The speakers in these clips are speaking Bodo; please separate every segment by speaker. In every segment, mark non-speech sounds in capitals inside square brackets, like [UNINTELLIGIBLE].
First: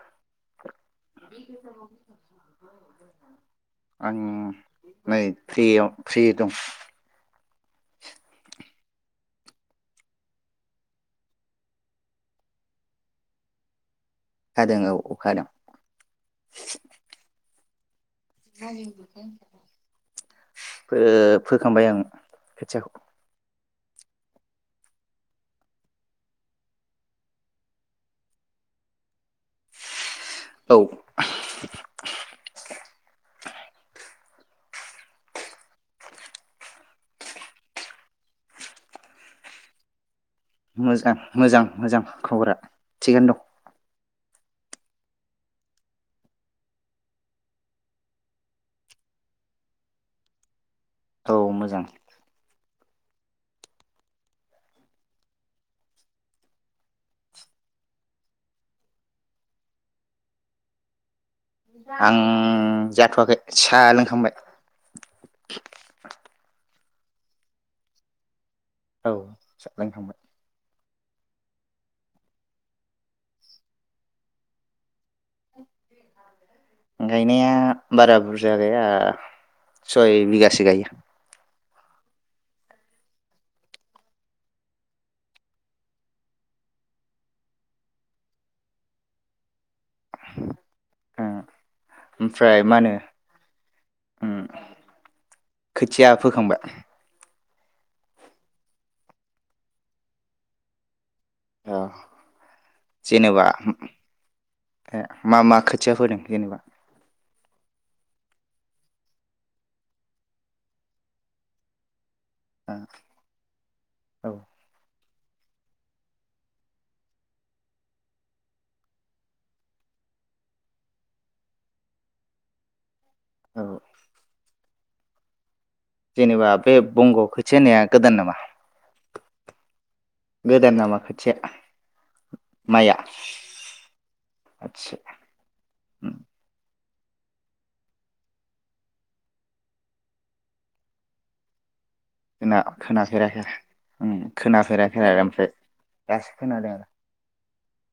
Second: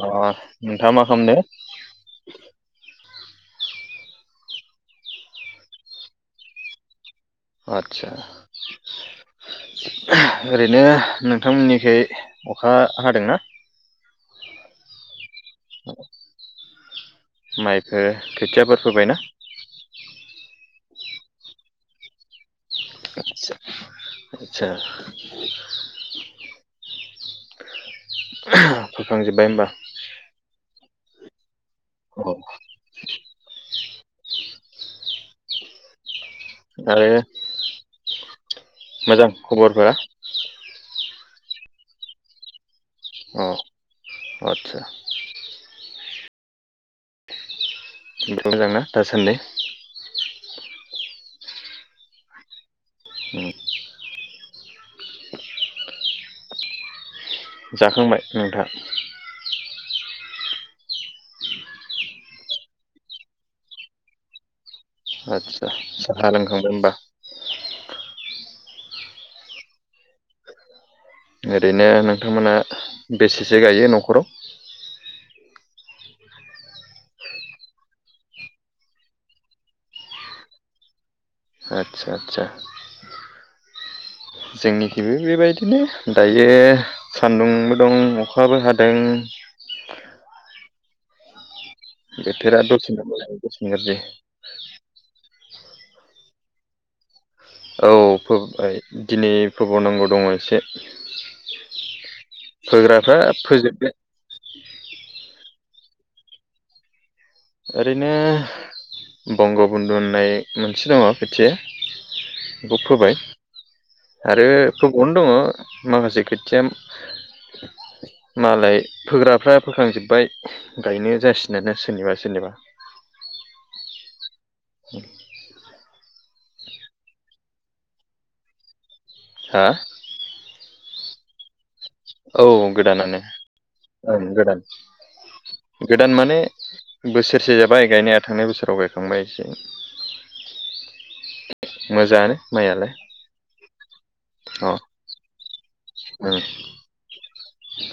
Speaker 1: अ' नोंथाङा मा खामनो
Speaker 2: आं नै फ्रियाव फ्रि दं।
Speaker 1: आदसा ओरैनो नोंथांमोननिखै अखा हादोंना?
Speaker 2: हादों औ अखा हादों।
Speaker 1: मायब हो खोथियाफोर फोबाय ना?
Speaker 2: ओ फोखांबाय आं। खोथियाखौ।
Speaker 1: आदसा आदसा [INAUDIBLE] फोखां जोबबाय होमबा
Speaker 2: औ।
Speaker 1: औ। आरो मोजां खबरफ्रा?
Speaker 2: मोजां मोजां मोजां खबरा। थिगानो दं।
Speaker 1: अ आदसा। आमफ्राय मोजां ना दासान्दि?
Speaker 2: दं औ मोजां।
Speaker 1: [UNINTELLIGIBLE] जाखांबाय नोंथां?
Speaker 2: आं जाथ'वाखै सा लोंखांबाय।
Speaker 1: आतसा साहा लोंखांबाय होमबा?
Speaker 2: औ सा लोंखांबाय।
Speaker 1: ओरैनो नोंथां मोना बेसेसो गायो न'खराव?
Speaker 2: गायनाया बारा बुरजा गैया सय बिगासो गायो।
Speaker 1: आदसा आदसा जोंनिखैबो बेबायदिनो दायो सान्दुं बो दं अखाबो हादों।
Speaker 2: ओम।
Speaker 1: बोथोरा
Speaker 2: ओमफ्राय मा होनो
Speaker 1: दसेनो मोजां दसेनो गाज्रि।
Speaker 2: ओम खोथिया फोखांबाय?
Speaker 1: औ फोबाय दिनै फोबावनांगौ दङ एसे।
Speaker 2: ओ
Speaker 1: फोग्राफ्रा
Speaker 2: जेनेबा
Speaker 1: फोजोब्बाय
Speaker 2: ओ मा मा खोथि खोथिया फोदों जेनेबा?
Speaker 1: ओरैनो बंग बन्दु होननाय मोनसे दङ खोथिया बेखौ फोबाय
Speaker 2: औ
Speaker 1: आरो फो अनो दङ माखासे खोथिया मालाय फोग्राफ्रा फोखांजोब्बाय गायनो जासिगोना सोरनिबा सोरनिबा।
Speaker 2: औ।
Speaker 1: ओम।
Speaker 2: जेनेबा बे बंग' खोथिया होननाया गोदान नामा?
Speaker 1: हा?
Speaker 2: गोदान नामा खोथिया?
Speaker 1: औ
Speaker 2: माइआ
Speaker 1: गोदानानो
Speaker 2: आदसा
Speaker 1: ओं गोदान गोदान
Speaker 2: उम
Speaker 1: माने बोसोरसे जाबाय गायनाया थांनाय बोसोराव गायखांबाय एसे। मोजाङानो
Speaker 2: खोना
Speaker 1: माइयालाय
Speaker 2: खोनाफेराखै ओं
Speaker 1: अ
Speaker 2: खोनाफेराखै आरो ओमफ्राय दासो खोनादों आरो।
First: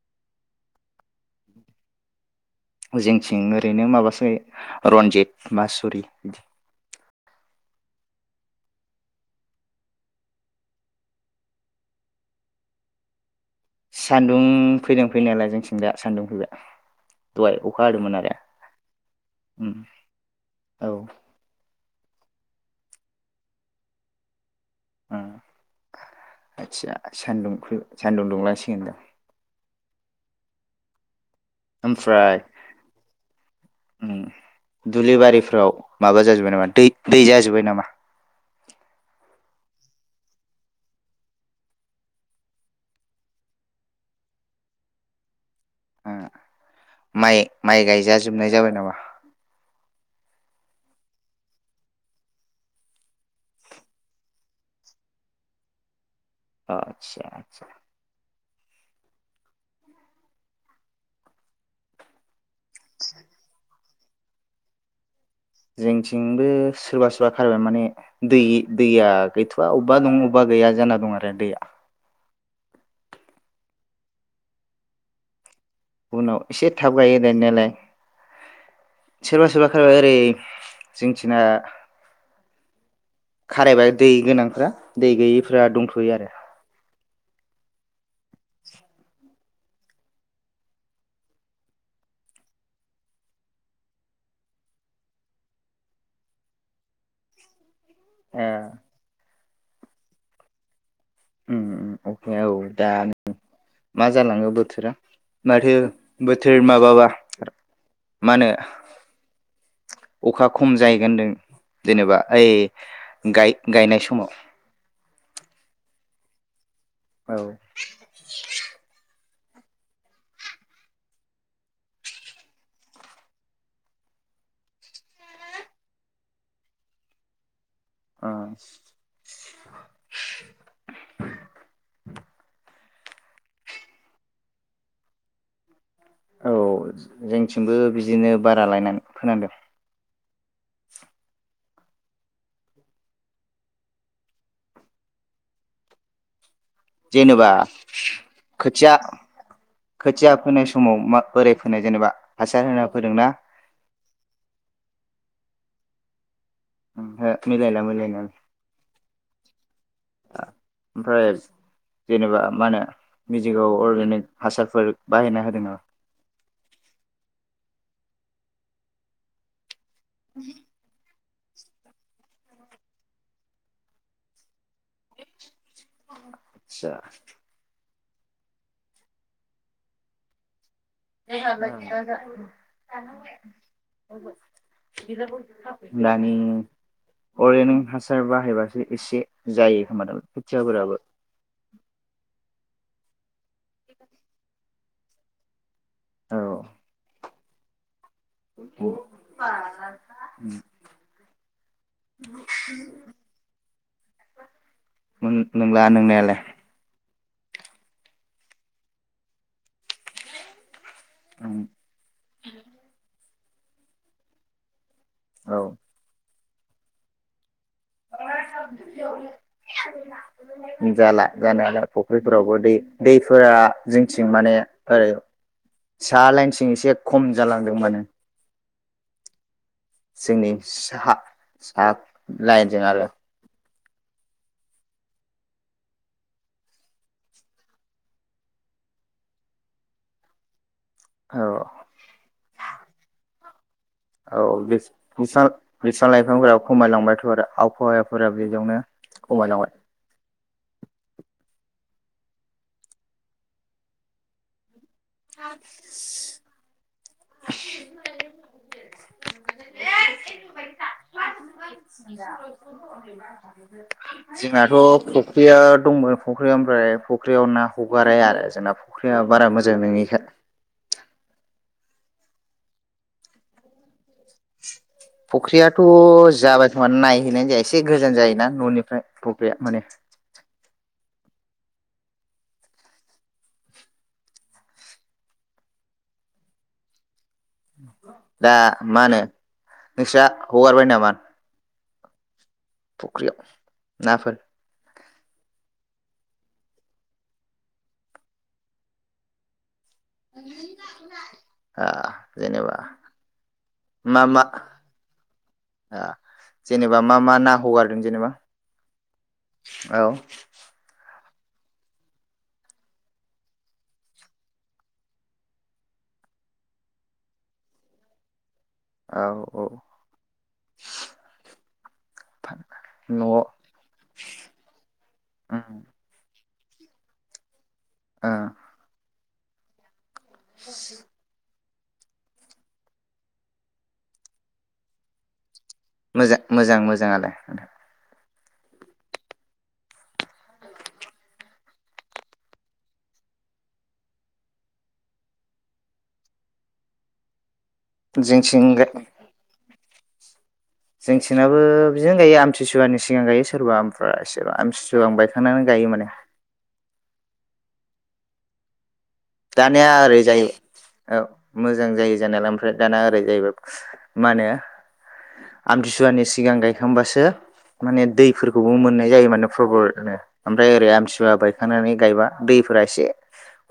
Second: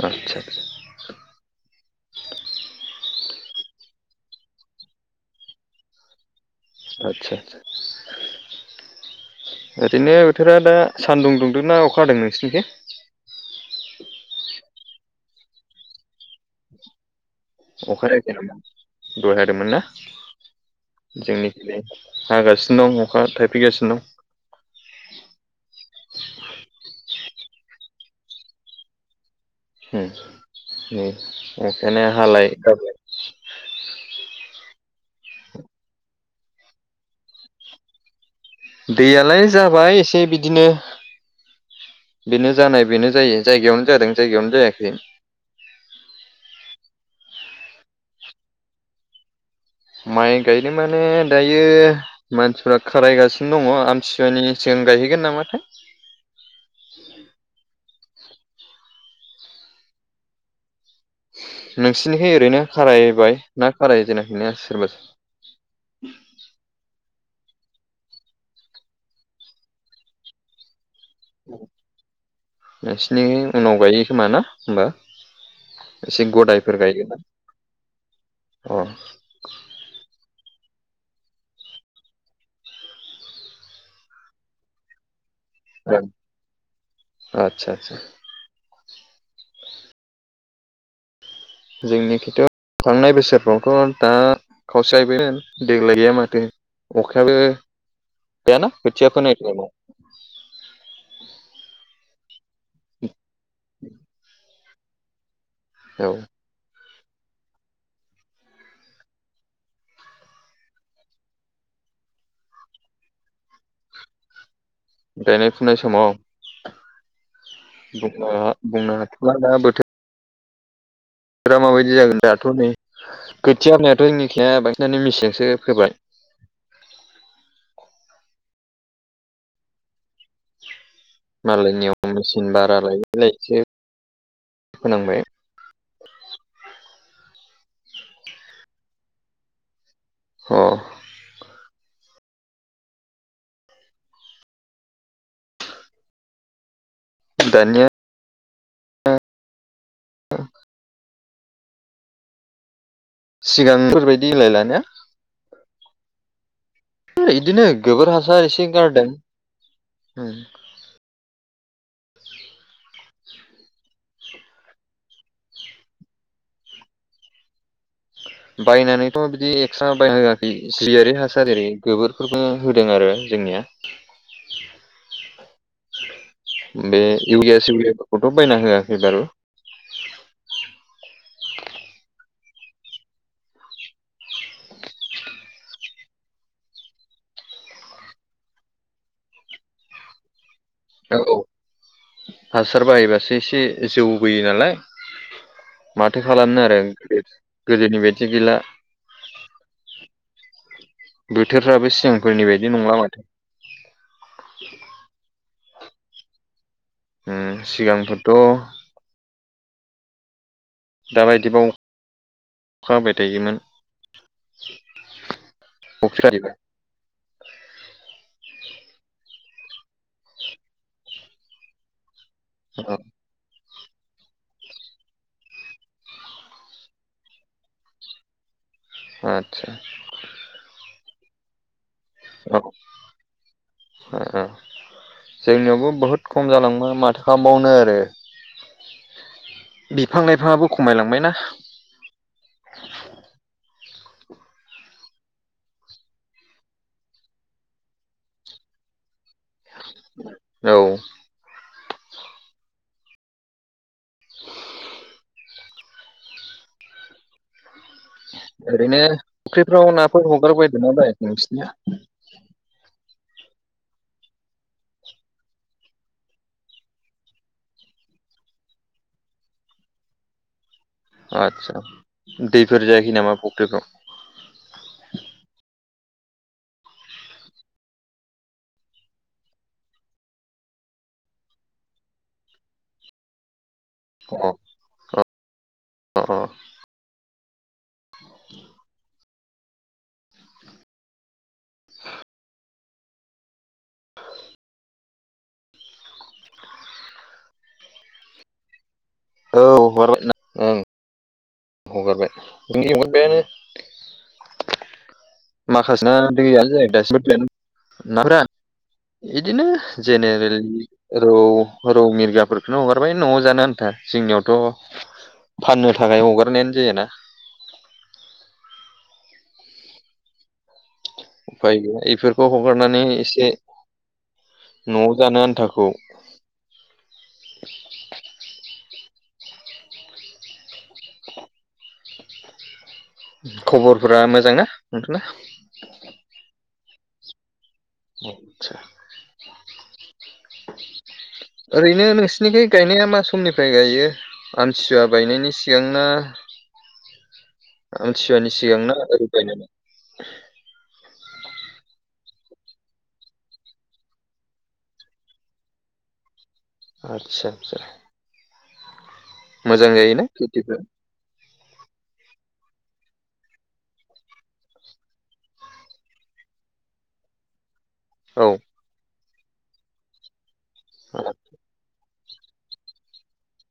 Speaker 1: आतसा।
Speaker 2: जोंथिं ओरैनो माबासो रन्जित मासुरि बिदि
Speaker 1: आदसा सा सा ओरैनो बोथोरा दा सानदुं दुंदों ना अखा हादों नोंसिनिखै?
Speaker 2: सान्दुं फैदों फैनायालाय जोंथिं दा सान्दुं फैबाय दहाय
Speaker 1: अखा [UNINTELLIGIBLE]
Speaker 2: हादोंमोन आरो
Speaker 1: दाहाय हादोंमोन
Speaker 2: उम
Speaker 1: ना
Speaker 2: औ
Speaker 1: जोंनिखैजाय हागासिनो दं अखा थाइफैगासिनो दं।
Speaker 2: आदचा सानदुंखु सानदुं दुंलांसिगोन दां
Speaker 1: होम बे अखायानो
Speaker 2: ओमफ्राय
Speaker 1: हालाय गारलाय
Speaker 2: दुब्लि बारिफ्राव माबा जाजोबाय नामा दै दै जाजोबबाय नामा?
Speaker 1: दैयालाय जाबाय एसे बिदिनो बेनो जानाय बेनो जायो जायगायावनो जादों जायगायावनो जायाखै
Speaker 2: ओ माइ माइ गायजाजोबनाय जाबाय नामा?
Speaker 1: माइ गायदों माने दायो मानसिफ्रा खारायगासिनो दङ आमथिुवानि सिगां गायहैगोन नामाथाय।
Speaker 2: आतसा आतसा
Speaker 1: नोंसिनिहाय ओरैनो खारायबाय ना खाराय जेनाखैनो सोरबा सो
Speaker 2: जोंनिथिंबो सोरबा बा खारायबाय माने दै दैया गैथ'वा अबेबा दं अबेबा गैया जा दं आरो दैया
Speaker 1: नोंसिनि उनाव गायो खोमा ना होमबा
Speaker 2: उनाव एसे
Speaker 1: गदायफोर
Speaker 2: थाब
Speaker 1: गायगोन
Speaker 2: गायो गायनायालाय।
Speaker 1: ना अ
Speaker 2: सोरबा सोरबा ओरै जोंनिथिंना खारायबाय दै गोनांफ्रा दै गैयि [UNINTELLIGIBLE] दंथयो आरो
Speaker 1: आतसा आतसा। जोंनि खिथ थांनाय बोसोरफ्रावथ दा खावसेयबो देग्लाय गैया माथो अखायाबो
Speaker 2: ए
Speaker 1: दानिया खोथिया फोनायखौ [INAUDIBLE]
Speaker 2: उम उम अखाया औ दा मा जालांङो बो- बोथोरा माथो
Speaker 1: औ
Speaker 2: बोथोर माबाबा मा होनो अखा खम जाहैग होनदों जेनेबा ओइ गाय गायनाय समाव
Speaker 1: गायनाय फुनाय समाव
Speaker 2: औ
Speaker 1: बुंनो हाथआ दा बोथोर [UNINTELLIGIBLE]
Speaker 2: आ
Speaker 1: मालायनियाव मेचिन भारा लायो बिलाइसे फोनांबाय
Speaker 2: औ जोंथिंबो बिदिनो बारा लायनानै फोनांदों
Speaker 1: ह
Speaker 2: जेनेबा
Speaker 1: दानिया
Speaker 2: खोथिया खोथिया फोननाय समाव मा बोराय फोनो जेनेबा हासार होनांग
Speaker 1: सिगांफोरबायदिलायला दानिया
Speaker 2: ओमहो
Speaker 1: बिदिनो
Speaker 2: मिलायला
Speaker 1: गोबोर
Speaker 2: मिलायनाया
Speaker 1: हासार एसे गारदों उम
Speaker 2: ओमफ्राय जेनेबा मा होनो मिजिगआव अर्गेनिक हासारफोर बाहायना होदों नामा
Speaker 1: बायनानैथ बिदि [UNINTELLIGIBLE] जेरै गोबोरफोरबो होदों आरो जोंनिया
Speaker 2: आदसा
Speaker 1: बे इउरिया सिउरियाखौ खौथ बायना होआखै बारु
Speaker 2: [UNINTELLIGIBLE] दानि अरगेनिक हासार बाहायबासो एसे जायो खोमा दं जाबोराबो
Speaker 1: औ औ हासार बाहाय बासो एसे जौबोयो नालाय [INAUDIBLE] माथो
Speaker 2: औ
Speaker 1: खालामनो आरो [UNINTELLIGIBLE] गोदोनि [UNINTELLIGIBLE]
Speaker 2: [INAUDIBLE]
Speaker 1: [UNINTELLIGIBLE] सिगांफोरनि बायदि नंला माथो
Speaker 2: ला नोंनायालाय
Speaker 1: उम सिगांफोरथ दााबायदिबाव अखाबाय दैयोमोन
Speaker 2: औ
Speaker 1: [UNINTELLIGIBLE] [INAUDIBLE]
Speaker 2: [UNINTELLIGIBLE] बैफोरावबो दै दैफोरा जोंथिं माने ओरै सा लाइनथिं एसे खम जालांदों माने
Speaker 1: आतसा
Speaker 2: जोंनि साहा
Speaker 1: औ
Speaker 2: साहा [UNINTELLIGIBLE]
Speaker 1: [UNINTELLIGIBLE] जोंनियावबो बहुद खम जालांबाय माथो खालामबावनो आरो बिफां -लाइफाङाबो खमायलांबायना
Speaker 2: औ औ [UNINTELLIGIBLE] लाइफांफोरा खमायलांबायथ' आरो आफहावायाफोरा बेयावनो खमाय लांबाय
Speaker 1: औ [UNINTELLIGIBLE]
Speaker 2: [UNINTELLIGIBLE]
Speaker 1: ओरैन‍ो फख्रिफ्राव नाफोर हगारबायदोंना बायाखै नोंसिनिया
Speaker 2: जोंनाथ' फख्रिया दंमोन फख्रिया ओमफ्राय फख्रियाव ना हगारा आरो जोंना फख्रिया बारा मोजां नोङि [UNINTELLIGIBLE]
Speaker 1: आदसा दैफोर जायाखै नामा फुख्रिफ्राव?
Speaker 2: फख्रियाथ' जाबाय खोमा नायहैनाय जाया एसे गोजान जायोना ननिफ्राय फख्रिया माने
Speaker 1: [UNINTELLIGIBLE]
Speaker 2: दा मा होनो नोंस्रा हगारबाय नामा? फुख्रियाव नाफोर
Speaker 1: औ ना ओं
Speaker 2: आ
Speaker 1: हगारबाय
Speaker 2: जेनेबा
Speaker 1: जों हगारबायानो
Speaker 2: मा मा
Speaker 1: [UNINTELLIGIBLE]
Speaker 2: आ जेनेबा मा मा ना हगारदों जेनेबा औ
Speaker 1: रौ -रौ मिरगाफोरखौनो हगारबाय नआव जानो आन्था जोंनियावथ' फाननो थाखाय हगारनायानो जायाना
Speaker 2: औ औ
Speaker 1: उफाय गैया बेफोरखौ हगारनानै
Speaker 2: न'आव
Speaker 1: एसे न'आव जानो आन्थाखौ
Speaker 2: आ [UNINTELLIGIBLE]
Speaker 1: खबरफोरा मोजां ना नोंथांना
Speaker 2: मोजां मोजां मोजाङालाय
Speaker 1: [INAUDIBLE] ओरैनो नोंसिनिखाय गायनाया मा समनिफ्राय गायो आमथिसुवा गायनायनि सिगांना आमथिसुवा नि
Speaker 2: जोंथिं
Speaker 1: सिगां ना [UNINTELLIGIBLE] [INAUDIBLE]
Speaker 2: जोंथिंनाबो बिदिनो गायो आमतिसुवानि सिगां गायो सोरबा आमफ्राय एसेबां आमतिसुवा आं बायखांनानै गायो माने
Speaker 1: आदसा -आदसा
Speaker 2: दानिया
Speaker 1: मोजां
Speaker 2: ओरै
Speaker 1: जायोना
Speaker 2: जायो
Speaker 1: खेथिफ्रा
Speaker 2: औ मोजां जायो जानायालाय ओमफ्राय दाना [UNINTELLIGIBLE] आमथिसुवानि सिगां गायखांबासो माने दैफोरखौबो
Speaker 1: औ
Speaker 2: मोननाय जायो माने [UNINTELLIGIBLE] ओमफ्राय ओरै आमसुवा बायखांनानै गायबा दैफोरा एसे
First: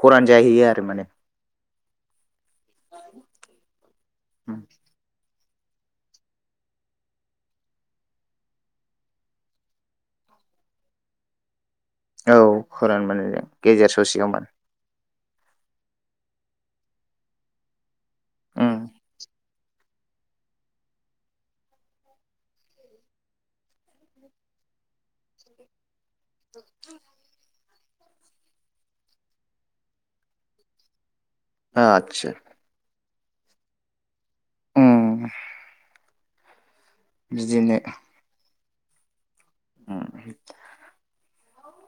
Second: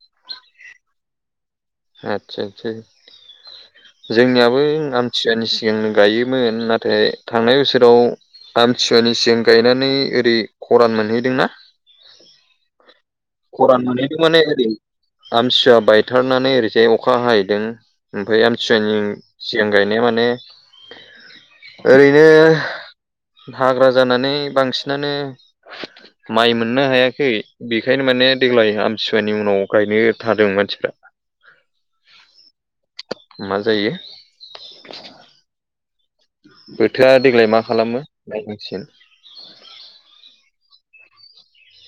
Speaker 2: खरानि जाहैयो आरो माने
Speaker 1: आतसा आतसा आतसा। जोंनियाबो आमथियानि सि गांनो गायोमोन नाथाय थांनाय बोसोराव आमथिसुवानि सिगां गायनानै ओरै खरान मोनहैदोंना
Speaker 2: औ। खरान माने
Speaker 1: खरान
Speaker 2: गेजेर
Speaker 1: मोनहैदों
Speaker 2: ससेयाव
Speaker 1: माने ओरै आमसुवा बाय थारनानै ओरैजाय अखा हाहैदों ओमफ्राय
Speaker 2: उम
Speaker 1: आमसुवानि सिगां गायनाया माने ओरैनो हाग्रा जानानै बांसिनानो माइ मोननो हायाखै बेखायनो माने देग्लाय आमसुवानि उनाव गायनो थादों मानसिफ्रा।
Speaker 2: आतसा।
Speaker 1: मा जायो
Speaker 2: उम
Speaker 1: [INAUDIBLE] बोथोरा देग्लाय मा
Speaker 2: बिदिनो
Speaker 1: खालामो। [UNINTELLIGIBLE]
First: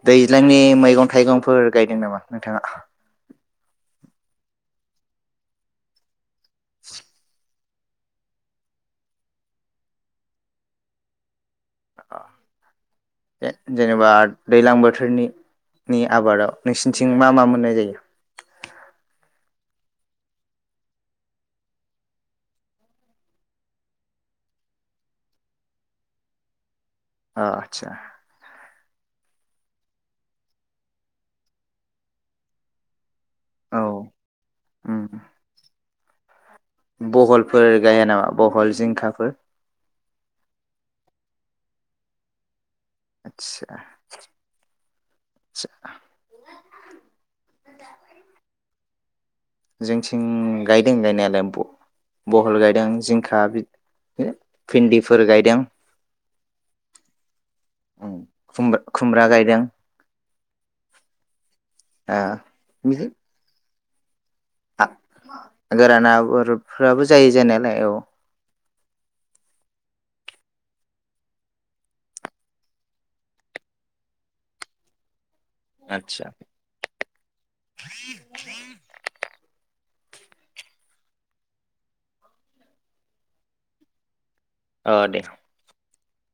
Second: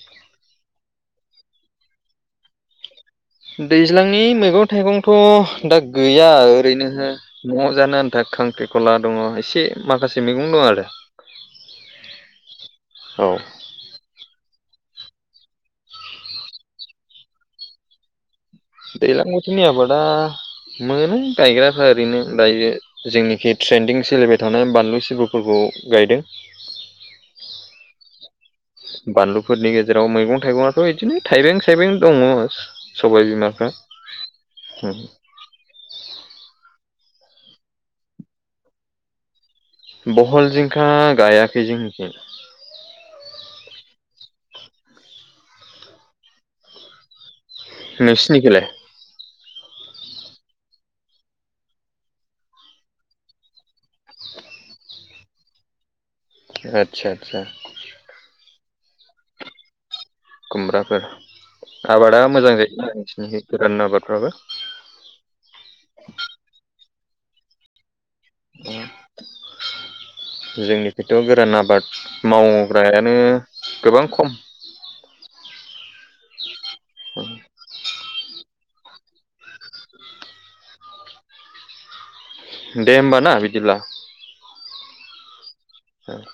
Speaker 2: दैज्लांनि मैगं थाइगंफोर गायदों नामा नोंथाङा?
Speaker 1: दैज्लांनि मैगं थाइगंथ' दा गै गया ओरैनोसो न' जानो आनथा खांख्रिखला दङ एसे माखासे मैगं दं आरो
Speaker 2: अ जे जेनेबा दैज्लां बोथोरनिनि आबादाव नोंसिनथिं मा मा मोननाय जायो?
Speaker 1: दैज्लां बोथोरनि आबादा मोनोलै गायग्राफ्रा ओरैनो दायो जोंनिखि ट्रेन्दिं सोलिबाय थानाय बानलु सिब्रुफोरखौ गायदों।
Speaker 2: अ आदसा।
Speaker 1: बानलुफोरनि गेजेराव मैगं थाइगं आथ' इदिनो थायबें सायबें दङ। सबाय बिमाफ्रा
Speaker 2: औ उम बहलफोर गाया नामा बहल जिंखाफोर?
Speaker 1: बहल जिंखा गायाखै जोंनिथिं।
Speaker 2: आदसा आदसा।
Speaker 1: नोंसिनिखैलाय?
Speaker 2: जोंथिं गायदों गायनायालाय ब बहल गायदों जिंखा [INAUDIBLE] भिन्दिफोर गायदों।
Speaker 1: आदसा आदसा।
Speaker 2: खुमबा खुमब्रा गायदों।
Speaker 1: खुमब्राफोर
Speaker 2: ओ
Speaker 1: आबादा मोजां जायो ना नोंसिनिखैफोर? [UNINTELLIGIBLE] आबादफोराबो
Speaker 2: आ गोरान आबादफोर फोराबो जायो जानायालाय औ
Speaker 1: जोंनि खथ गोरान आबाद मावग्रायानो गोबां खम
Speaker 2: आतसा [INAUDIBLE] [INAUDIBLE]
Speaker 1: दे होमबा ना बिदिब्ला
Speaker 2: औ दे
Speaker 1: औ